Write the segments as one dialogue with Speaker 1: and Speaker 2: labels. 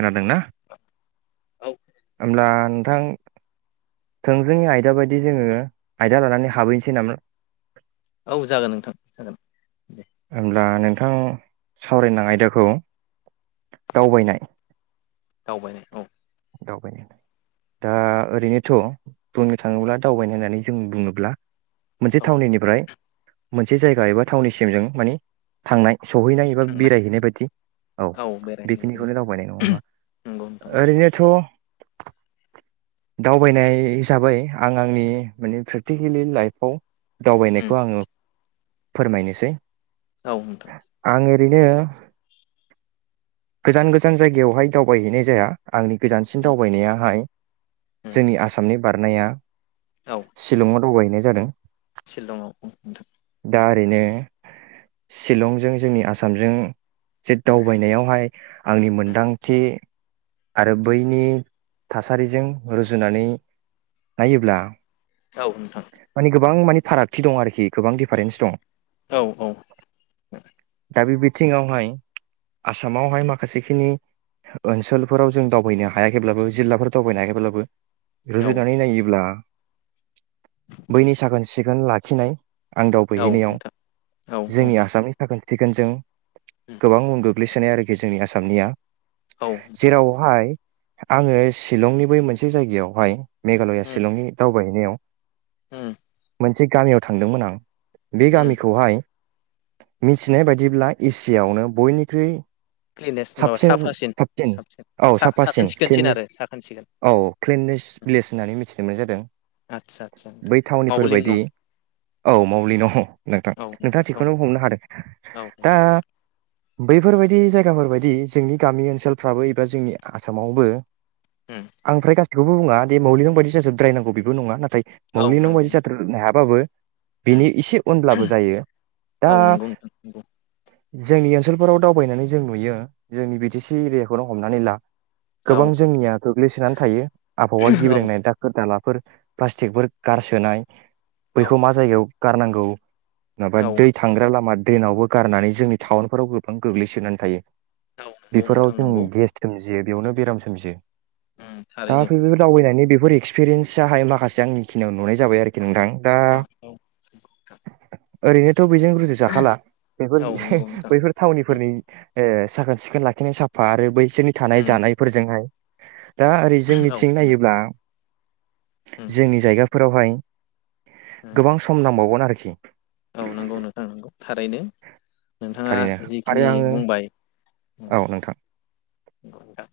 Speaker 1: खोनादोंना?
Speaker 2: औ।
Speaker 1: ओमब्ला नोंथां थोंजोङै आयदा बायदि जोङो आयदा लानानै हाबहैनोसै नामा?
Speaker 2: औ जागोन नोंथां जागोन। दे
Speaker 1: होमब्ला नों थां सावरायनां आयदाखौ दावबायनाय।
Speaker 2: दावबायनाय औ।
Speaker 1: दावबायनायानो दा ओरैनोथ' बुंनो थाङोब्ला दावबायनो होननानै जों बुङोब्ला मोनसे
Speaker 2: औ
Speaker 1: थावनिनिफ्राय मोनसे जायगा एबा थावनिसिम जों माने थांनाय। सहैनाय एबा
Speaker 2: थांनाय
Speaker 1: बेरायहैनाय बायदि औ
Speaker 2: बेरायहैनो बिदिनो
Speaker 1: बेखिनिखौनो दावबायनाय नङा होमबा
Speaker 2: नंगौ नोंथां
Speaker 1: ओरैनो थ' दावबायनाय हिसाबै आं आंनि माने प्रेक्टिकेलि लाइफआव
Speaker 2: उम
Speaker 1: दावबायनायखौ आङो फोरमायनोसै।
Speaker 2: औ नोंथां।
Speaker 1: बिदोनो गोजान गोजान जायगायावहाय दावबायहैनाय जाया। आंनि गोजानसिन
Speaker 2: उम
Speaker 1: दावबायनायाहाय।
Speaker 2: उम
Speaker 1: जोंनि आसामनि बारनाया
Speaker 2: औ
Speaker 1: शिलंआव दावबायहोयनाय। जादों
Speaker 2: शिलंआव ओ नोंथां।
Speaker 1: दा ओरैनो शलंजों जोंनि आसामजों। जेद दावबायनायावहाय आंनि मोनदांथि आरो बैनि थासारिजों रुजुनानै नायोब्ला।
Speaker 2: औ नोंथां
Speaker 1: मानि गोबां माने फारागथि दं आरोखि। गोबां दिडिफारेन्स दं।
Speaker 2: औ औ
Speaker 1: दा बे बिथिङावहाय आसामावहाय माखासेखिनि ओनसोलफोराव जों दावबायनो हायाखैब्लाबो जिल्लाफोर दावबायनो हायाखैब्लाबो।
Speaker 2: औ
Speaker 1: रुजुनानै नायोब्ला। बैनि साखोन सिखोन लाखिनाय। आं
Speaker 2: औ
Speaker 1: दावबायहैनायाव
Speaker 2: नोंथां औ उम औ
Speaker 1: जोंनि आसामनि थाखाय चिकेनजों। गोबां उन गोग्लैसोनाय आरि। जोंनि आसामनिया।
Speaker 2: नोंथां
Speaker 1: जेरावहाय। आङो शिलंनि बै मोनसे जायगायावहाय। मेघालया शिलंनि दावबाय। मेयाव।
Speaker 2: ओम।
Speaker 1: मोनसे गामियाव थांदोंमोन आं। बे गामिखौहाय। मिथिनाय बाददिब्ला एसि आवनो बयनिख्रुइ
Speaker 2: क्लिनेस माबा साफासिन
Speaker 1: साबसिन
Speaker 2: साबसिन
Speaker 1: औ
Speaker 2: सा साखोन
Speaker 1: साफासिन
Speaker 2: सिखोनसिन आरो साखोन सिखोन
Speaker 1: औ क्लिनेस भलस होननानै मिथि जोंनाय जादों।
Speaker 2: आदसा आदसा नोंथां
Speaker 1: बै
Speaker 2: मावलिं
Speaker 1: थावनिफोरबायायदि
Speaker 2: नं
Speaker 1: औ मावलि नङ नोंथां
Speaker 2: औ
Speaker 1: नोंथाङा
Speaker 2: नोंथां
Speaker 1: थिखौनो हमनो हादों
Speaker 2: औ औ
Speaker 1: दा।
Speaker 2: नंगौ
Speaker 1: बैफोरबायदि जायगाफोरबायायदि जोंनि गामि ओनसोलफ्राबो एबा जोंनि आसामावबो।
Speaker 2: उम
Speaker 1: आंफ्राय गासिब। बेखौ बुाे मौलिं बायदि जाजोब्रायांग बेबो नङा नाथाय।
Speaker 2: औ
Speaker 1: मोब्लिनाव
Speaker 2: नंगौ
Speaker 1: बायदि
Speaker 2: नोंथां
Speaker 1: जाथारनो हायाबाबो
Speaker 2: उम
Speaker 1: बेनि एसे उनब्लाबो जायो दा।
Speaker 2: औ नंगौ नोंथां नंगौ
Speaker 1: जोंनि ओनसोलफोराव दावबायनानै जों नुयो जोंनि बि टि सि एरियाखौनो हमनानै ला।
Speaker 2: औ
Speaker 1: गोबां जोंनिया गोग्लैसोनानै थायो आबहावा
Speaker 2: औ
Speaker 1: गिब्रिंनाय दाखोर दालाब। फोर प्लास्टिकफोर। गारसोनाय। बैखौ मा जायगायाव। गारनांगौ। माबा
Speaker 2: औ
Speaker 1: दै थांग्रा लामा। डे्नावबो गारनानै जोंनि टाउनफोराव गोबां गोग्लैसोनानै थायो।
Speaker 2: औ नंगौ
Speaker 1: बिफोराव
Speaker 2: नोंथां
Speaker 1: जों
Speaker 2: नंगौ
Speaker 1: गेस ज। जिये बेयावनो बेराम सोमजियो।
Speaker 2: उम
Speaker 1: दा
Speaker 2: थारैनो
Speaker 1: बेबो दावबायनानै बे। फोर एक्सपिरियेनसाहाय माखासे आंनि। खिनियाव नुनाय जाबाय आरोखि नोंथां। दा
Speaker 2: औ औ
Speaker 1: ओरैनोथ बैजों रुजुजाखाला बेफोर
Speaker 2: औ नंगौ नोंथां
Speaker 1: बैफोर थावनिफोरनि। ए साखोन सिखोन लाखिनाय साफा आरो बै बिसोरनि थानाय
Speaker 2: उम
Speaker 1: जानायफोरजोंहाय [inaudible] दा ओरै
Speaker 2: औ
Speaker 1: जोंनिथिं
Speaker 2: उम
Speaker 1: नायोब्ला जोंनि बिगाफोरावहाय
Speaker 2: उम
Speaker 1: गोबां सम नांबावगोन आरोखि। [inaudible]
Speaker 2: औ नोंगौ नोंथां नोंगौ। थारैनो नोंथाङा
Speaker 1: थारैनो आरो
Speaker 2: जिखिनि
Speaker 1: आङो
Speaker 2: बुंबाय
Speaker 1: औ नोंथां
Speaker 2: नोंगौ नोंथां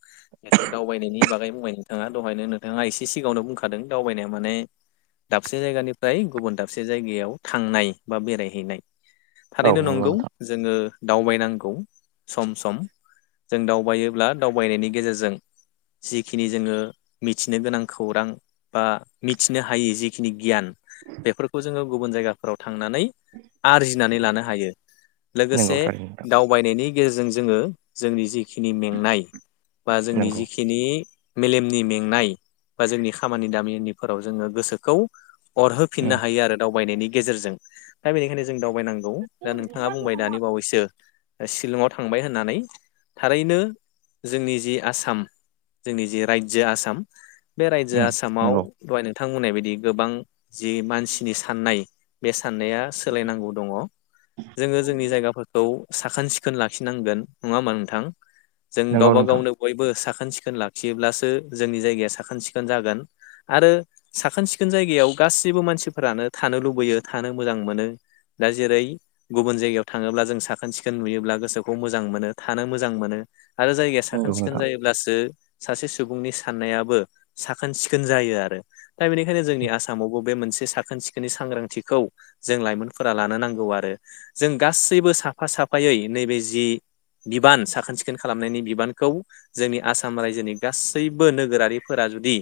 Speaker 2: जिहेतु दावबायनायनि बागै बुंबाय नोंथाङा दहायनो नोंथाङा एसे सिगाङावनो बुंखादों दावबायनाया माने दाबसे जायगानिफ्राय गुबुन दाबसे जायगायाव थांनाय बा बेरायहैनाय।
Speaker 1: औ
Speaker 2: थारैनो नंगौ
Speaker 1: नोंथां
Speaker 2: जोङो दावबायनांगौ सम सम जों दावबायो ब्ला दावबायनायनि गेजेरजों जिखिनि जोङो मिथिनो गोनां खौरां बा मिथिनो हायि जिखिनि गियान बेफोरखौ जोङो गुबुन जायगाफोराव थांनानै आरजिनानै लानो हायो
Speaker 1: नंगौ
Speaker 2: लोगोसे
Speaker 1: थारैनो नोंथां
Speaker 2: दावबायनायनि गेजेरजों जोङो जोंनि जिखिनि में नाय बा जोंनि
Speaker 1: नंगौ
Speaker 2: जिखिनि मेलेमनि मेंनाय बा जोंनि खामानि दामिनिफोराव जोङो गोसोखौ
Speaker 1: उम
Speaker 2: अरहोफिननो हायो आरो दावबायनायनि गेजेरजों दा बेनिखायनो जों दाव बायनांगौ दा नोंथाङा बुंबाय दानि बावैसो शिलंआव थांबाय होननानै थारैनो जोंनि जि आसाम जोंनि जि राज्यो आसाम बे
Speaker 1: उम
Speaker 2: रायजोआ आसामाव
Speaker 1: नंगौ
Speaker 2: दहाय नोंथां थां बुंनाय बायदि गोबां जि मानसिनि साननाय बे साननाया सोलायनांगौ दङ जोङो जोंनि जायगाफोरखौ साखोन-सिखोन लाखिनांगोन नङा होमबा नोंथां? जों
Speaker 1: नंगौ
Speaker 2: गावबा
Speaker 1: नोंथां
Speaker 2: गावनो बयबो साख खोन-सिखोन लाखियोब्लासो जोंनि जायगाया साखोन-सिखोन जागोन आरो साखोन-सिखोन जायगायाव गासिबो मानसिफोरानो थानो लुबैयो थानो मोजां मोनो दा जेरै गुबुन जायगायाव थाङोब्ला जों साखोन-सिखोन नुयोब्ला गोसोखौ मोजां मोनो थानो मोजां मोनो आरो जायगाया
Speaker 1: नंगौ
Speaker 2: साखोन-सिखोन
Speaker 1: नोंथां
Speaker 2: जायोब्लासो सासे सुबुंनि साननायाबो साखोन-सिखोन जायो आरो दा बेनिखायनो जोंनि आसामावबो बे मोनसे साखोन-सिखोननि सांग्रांथिखौ जों लाइमोनफोरा लानो नांगौ आरो जों गासैबो साफा साफायै नैबे जि बिबान साखोन-सिखोन खालामनायनि बिबानखौ जोंनि आसाम रायजोनि गासैबो नोगोरारिफोरा जुदि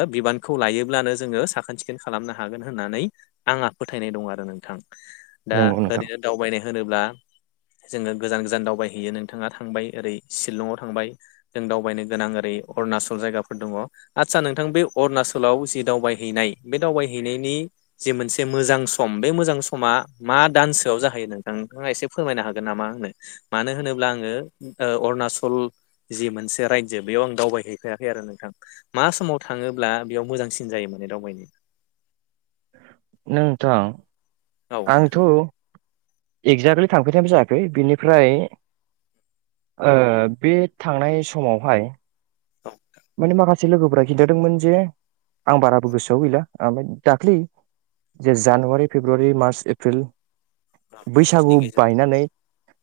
Speaker 2: ओ बिबानखौ लायोब्लानो जोङो साखोन-सिखोन खालामनो हागोन होननानै आंहा फोथायनाय दं आरो नोंथां। दा
Speaker 1: नंगौ नोंथां
Speaker 2: ओरैनो दावबायनाय होनोब्ला जोङो गोजान गोजान दावबायहैयो नोंथाङा थांबाय ओरै शिलंआव थांबाय जों दावबायनो गोनां ओरै अरुणाचल जायगाफोर दङ। आदसा नोंथां बे अरुणाचलाव जि दावबायहैनाय बे दावबायहैनायनि जि मोनसे मोजां सम बे मोजां समा मा दानसोआव जाहैयो नोंथां नोंथाङा एसे फोरमायनो हागोन नामा आंनो मानो होनोब्ला आङो ओ अरुणाचल जि मोनसे रायजो बेयाव आं दावबायहैफायाखै आरो नोंथां। मा समाव थाङोब्ला बेयाव मोजांसिन जायो माने दावबायनो?
Speaker 1: नोंथां
Speaker 2: औ नोंथां
Speaker 1: आंथ' एगजेक्टलि थांफेरनायबो जायाखै बेनिफ्राय ओ बे थांनाय समावहाय
Speaker 2: [inaudible]
Speaker 1: माने माखासे लोगोफ्रा खिन्थादोंमोन जे आं बाराबो गोसोआव गैला ओमफ्राय दाख्लै जे जानुवारि, फेब्रुवारि, मार्च, एप्रिल
Speaker 2: औ बेखिनि
Speaker 1: बैसागु
Speaker 2: गेजेराव
Speaker 1: बायनानै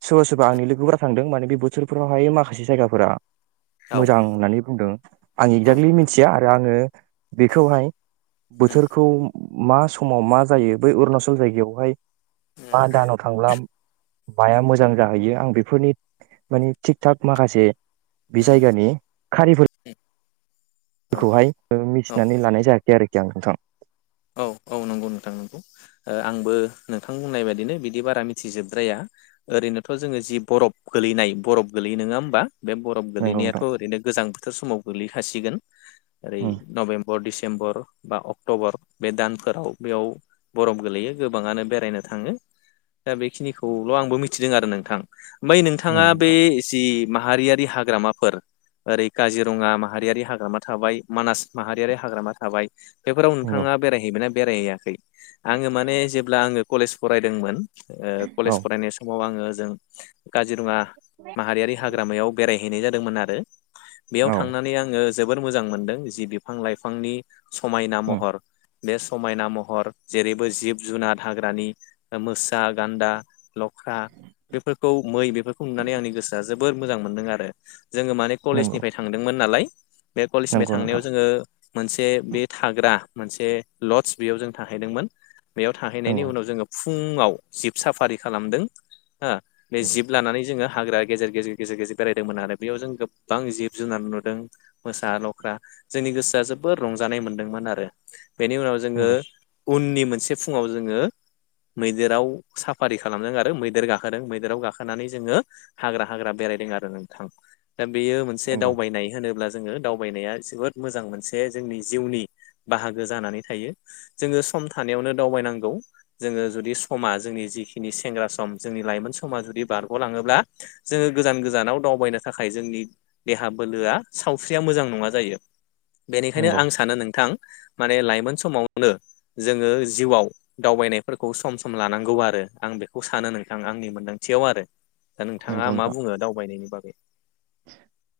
Speaker 1: सोरबा सोबा आंनि लोगोफोरा थांदों माने बे बोथोरफोरावहायो माखासे जायगाफोरा।
Speaker 2: औ
Speaker 1: मोजां होननानै बुंदों। आं
Speaker 2: औ
Speaker 1: एक्जेक्टलि मिथिया आरो। दा आङो बेखौहाय
Speaker 2: उम
Speaker 1: बोथोरखौ मा समाव मा जायो बै अरुणाचल जायगायावहाय
Speaker 2: उम
Speaker 1: मा दानाव थांब्ला बाया मोजां जाहैयो आं बेफोरनि माने थिग थाग माखासे बि
Speaker 2: उम
Speaker 1: जायगानि खारिफोर
Speaker 2: उम औ
Speaker 1: बिखौहाय ओ
Speaker 2: औ
Speaker 1: मिथिनानै लानाय जायाखै आरो [unintelligible] थां
Speaker 2: औ औ नंगौ नोंथां नंगौ आंबो नोंथां बुंनाय बायदिनो बिदि बारा मिथिजोबद्राया ओरैनोथ' जोङो जि बरफ गोलैनाय बरफ गोलैयो नोङा होमबा बे बरफ
Speaker 1: नंगौ
Speaker 2: गोलैनायाथ'
Speaker 1: नोंथां
Speaker 2: ओरैनो गोजां बो थ समाव गोलैखासिगोन ओरै
Speaker 1: उम
Speaker 2: नभेम्बर डिसेम्बर बा अक्ट'बर बे दानफोराव बेयाव बरफ गोलैयो गोबाङानो बेरायनो थाङो दा बेखिनिखौल' आंबो मिथिदों आरो नोंथां बै नोंथाङा
Speaker 1: नंगौ
Speaker 2: बे
Speaker 1: नोंथां
Speaker 2: जि माहारियारि बि हाग्रामाफोर ओरै काजिरङा माहारियारि हाग्रामा थाबाय मानास माहारियारि हाग्रामा थाबाय बेफोराव नों
Speaker 1: नंगौ
Speaker 2: थांआ बेरायहैबायना बेरायहैया है आङो माने जेब्ला आङो कलेज फ फरायदोंमोन ओ
Speaker 1: औ
Speaker 2: कलेज फरायनाय समाव आङो ओजों काजिरङा माहारियारि हाग्रामायाव बेरायहैनाय जादोंमोन आरो ओ बेयाव
Speaker 1: औ
Speaker 2: थांनानै आङो जोबोर मोजां मोनदों जि बिफां लाइफांनि समायना
Speaker 1: उम
Speaker 2: महर बे समायना महर जेरैबो जिब जुनार हाग्रानि मोसा गान्दा लख्रा बेफोरखौ मै बेफोरखौ नुनानै आंनि गोसोआ जोबोर मोजां मोनदों आरो जोङो माने
Speaker 1: नंगौ
Speaker 2: कलेजनिफ्राय थांदोंमोन नालाय बे कलेजनिफ्राय
Speaker 1: नंगौ
Speaker 2: थांनायाव
Speaker 1: नोंथां
Speaker 2: जोङो मोनसे बे थाग्रा मोनसे लडस बेयाव जों थाहैदोंमोन बेयाव थाहैनायनि
Speaker 1: नंगौ
Speaker 2: उनाव जोङो फुङाव जिब साफारि खालामदों हो बे
Speaker 1: नंगौ
Speaker 2: जिब लानानै जोङो हाग्रा गेजेर गेजेर गेजेर गेजेर बेरायदोंमोन आरो बेयाव जों गोबां जिब जुनार नुदों मोसा लख्रा जोंनि गोसोआ जोबोद रंजानाय मोनदोंमोन आरो बेनि उनाव जोङो
Speaker 1: नंगौ
Speaker 2: उननि मोनसे फुङाव जोङो मैदेराव साफारि खालामदों आरो मैदेर गाखोदों मैदेराव गाखोनानै जोङो हाग्रा हाग्रा बेरायदों आरो नोंथां दा बेयो मोनसे
Speaker 1: नंगौ
Speaker 2: दावबायनाय होनोब्ला जोङो दावबायनाया जोबोद मोजां मोनसे जोंनि जिउनि बाहागो जानानै थायो जोङो सम थानायावनो दावबायनांगौ जोङो जुदि समा जोंनि जिखिनि सेंग्रा सम जोंनि लाइमोन समा जुदि बारग'लाङोब्ला जोङो गोजान गोजानाव दावबायनो थाखाय जोंनि देहा बोलोआ सावस्रिया मोजां नङा जायो बेनिखायनो आं सानो नोंथां माने लाइमोन समावनो जोङो जिउआव दावबायनायफोरखौ सम सम लानांगौ आरो आं बेखौ सानो नोंथां आंनि मोनदांथियाव आरो दा नोंथाङा
Speaker 1: नंगौ
Speaker 2: मा
Speaker 1: नोंथां
Speaker 2: बुङो दावबायनायनि बाग [inaudible]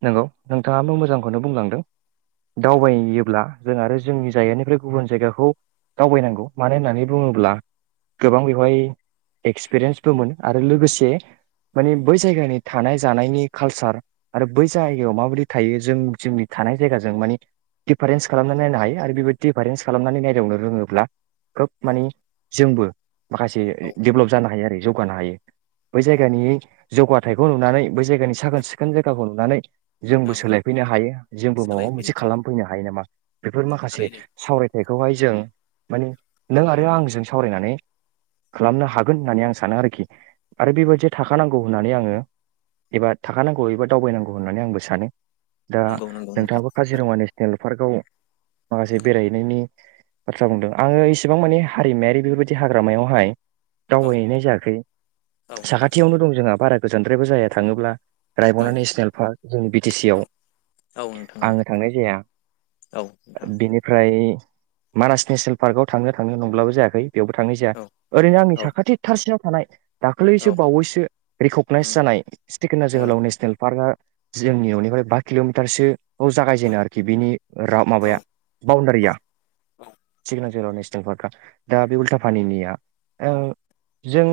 Speaker 1: नंगौ नोंथाङाबो मोजांखौनो बुंलांदों दावबायोब्ला जों आरो जोंनि जायगानिफ्राय गुबुन जायगाखौ दावबायनांगौ मानो होननानै बुङोब्ला गोबां बेवहाय एक्सपिरियेन्सबो मोनो आरो लोगोसे माने बै जायगानि थानाय जानायनि कालचार आरो बै जायगायाव माबादि थायो जों जोंनि थानाय जायगाजों माने डिफारेन्स खालामनानै नायनो हायो आरो बेबाय डिफारेन्स खालामनानै नायदावनो रोङोब्ला खोब मानि जोंबो माखासे ए दडेभलप जानो हायो आरो जौगानो हायो बै
Speaker 2: औ
Speaker 1: जायगानि जौगाथायखौ नुनानै बै जायगानि साखोन सिख खोनन जायगाखौ नुनानै जोंबो
Speaker 2: औ
Speaker 1: सोलायफैनो हायो जोंबो माबा
Speaker 2: सोलायफिनो
Speaker 1: मोनसे खालामफैनो हायो नामा बेफोर माखासे
Speaker 2: थारैनो
Speaker 1: सावरायथायखौहाय जों माने नों आरो आंजों सावरायनानै खालामनो हागोन होननानै आं सानो आरोखि आरो बेबायादिया थाखानांगौ होननानै आङो एबा थाख खानांगौ एबा दावबायनांगौ होननानै आंबो सानो। दा
Speaker 2: नंगौ नंगौ नोंथां
Speaker 1: नोंथाङाबो काजिरङा नेसनेल पार्कआव माखासे बेरायहैनायनि बाथ्रा बुंदों आङो इसेबां माने हारिमायारि बेफोरबायदि हाग्रामायावहाय
Speaker 2: औ
Speaker 1: दावबायहैनाय जायाखै
Speaker 2: औ नोंथां
Speaker 1: साखाथियावनो दं जोंहा बारा गोजानद्रायबो जाया थाङोब्ला
Speaker 2: औ
Speaker 1: रायमना नेसनेल पार्क जोंनि बि टि सि आव
Speaker 2: औ औ नोंथां औ
Speaker 1: आङो थांनाय जाया
Speaker 2: औ नोंथां
Speaker 1: बिनिफ्राय मानास नेसनेल पार्कआव थांनो थांनो नंब्लाबो जायाखै। बेयावबो थांनाय जाया
Speaker 2: औ
Speaker 1: ओरैनो आंनि
Speaker 2: औ
Speaker 1: साखाथि थारसिनाव थानाय दाख्लैसो
Speaker 2: औ
Speaker 1: बावैसो रेकगनाइस जानाय स्टेकोना नेसनेल पार्कआ जोंनि न'निफ्राय बा किल'मिटारसो बाव जागायजेनो आरोखि बिनि रा
Speaker 2: औ
Speaker 1: माबाया बाउण्डारिया। सिक्ना जोहोलाव नेसनेल पार्कआ दा बे उल्था पानिनिया ओ जों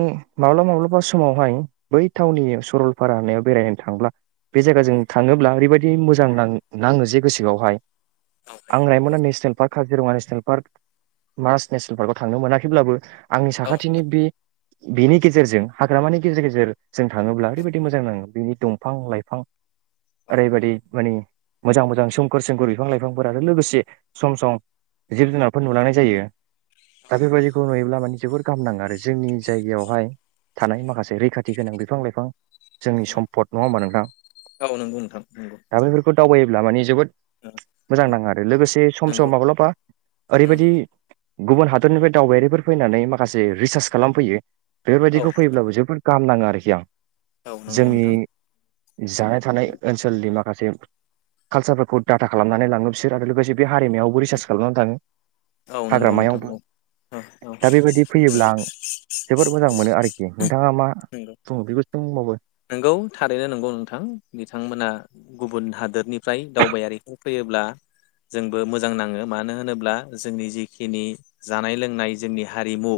Speaker 1: माब्लाबा माब्लाबा समावहाय बै टाउननि सरलपारा होनायाव बेरायनो थांब्ला बे जायगा जों थाङोब्ला ओरैबायदि मोजां नां नाङो जे गोसोआवहाय आं रायमना
Speaker 2: औ
Speaker 1: national park, Kaziranga national park, Manas national पार्कआव थांनो मोनाखैब्लाबो आंनि
Speaker 2: औ
Speaker 1: साखाथिनि बे बेनि गेजेरजों हाग्रामानि गेजेर गेजेरजों थाङोब्ला ओरैबायदि मोजां नांङो। बिनि दंफां लाइफां ओरैबायाददि माने मोजां मोजां सोमखोर सोमखोर बिफां लाइफांफोर आरो लोगोसे सम सम जिब जुनारफोर नुलांनाय जायो। दा बेबायदिखौ नुयोब्ला माने जोबोर गाहाम नाङो आरो जोंनि जायगायावहाय थानाय माखासे रैखाथि गोनां बिफां लाइफां जोंनि सम पद नङा होमबा नोंथां?
Speaker 2: औ नंगौ नोंथां नंगौ
Speaker 1: दा
Speaker 2: नोंथां।
Speaker 1: बेफोरखौ दावबायोब्ला माने जोबोद मोजां नाङो आरो लोगोसे सम सम
Speaker 2: नंगौ
Speaker 1: माब्लाबा ओरैबायदि
Speaker 2: औ
Speaker 1: गुबुन हादरनिफ्राय दावबायारिफोर फैनानै माखासे रिसार्च खालामफैयो बेफोरबायदिखौ फैयोब्लाबो जोबोद गाहाम नांङो आरोखि आं।
Speaker 2: औ नंगौ
Speaker 1: जोंनि
Speaker 2: नोंथां
Speaker 1: जानाय थानाय ओनसोलनि माखासे कालसारफोरखौ डाटा खालामनानै लाङो बिसोर आरो लोगोसे बे हारिमायावबो रिसार्च खालामनानै थाङो।
Speaker 2: औ नंगौ नोंथां
Speaker 1: हाग्रामायावबो
Speaker 2: औ औ
Speaker 1: दा बेबायदि फैयोब्ला
Speaker 2: नंगौ उम्म
Speaker 1: आं जोबोद मोजां मोनो आरोखि नोंथाङा मा
Speaker 2: नंगौ।
Speaker 1: बुङो बेखौ दंबावो
Speaker 2: नंगौ थारैनो नंगौ नोंथां बिथांमोना गुबुन हादोरनिफ्राय दावबायारिखौ फैयोब्ला जोंबो मोजां नाङो, मानो होनोब्ला जोंनि जिखिनि जानाय लोंनाय जोंनि हारिमु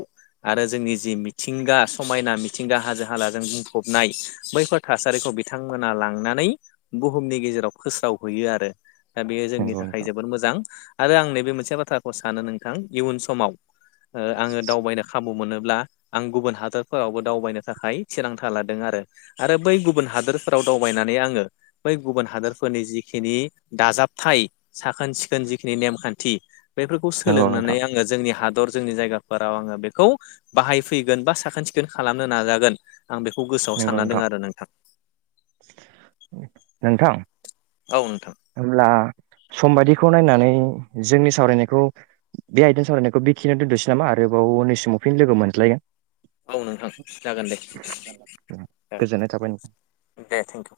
Speaker 2: आरो जोंनि जि मिथिंगा समायना मिथिंगा हाजो हालाजों बुंफबनाय बैफोर थासारिखौ बिथांमोना लांनानै बुहुमनि गेजेराव फोस्रावहैयो आरो। दा बेयो जोंनि
Speaker 1: नंगौ
Speaker 2: थाखाय
Speaker 1: नोंथां
Speaker 2: जोबोद मोजां। आरो आं नैबे मोनसे बाथ्राखौ सानो नोंथां इयुन समाव ओ आंङो दावबायनो खाब मोनोब्ला आं गुबुन हादरफोरावबो दावबायनो थाखाय थिरांथा लादों आरो। आरो बै गुबुन हादोरफोराव दावबायनानै आंङो बै गुबुन हादोरफोरनि जिखिनि दाजाबथाय साखोन सिखोन जिखिनि नेमखान्थि बेफोरखौ
Speaker 1: नंगौ
Speaker 2: सोलोंनानै
Speaker 1: नोंथां
Speaker 2: आंङो जोंनि हा दर जोंनि जायगाफोराव आंङो बेखौ बाहाय फैगोन बा साखोन सिखोन खालामनो नाजागोन आं बेखौ गोसोआव सानना दं आरो नोंथां।
Speaker 1: नोंथां
Speaker 2: औ नोंथां
Speaker 1: अब्ला सम बायदिखौ नायनानै जोंनि सावरायनायखौ बे आयदानि सावरायनायखौ बेखिनियाव दोन्थनोसै नामा, आरोबाव उननि समाव फिन लोगो मोनज्लायगोन।
Speaker 2: औ नोंथां जागोन दे
Speaker 1: गोजोननाय थाबाय नों
Speaker 2: ओं दे थेंकिउ।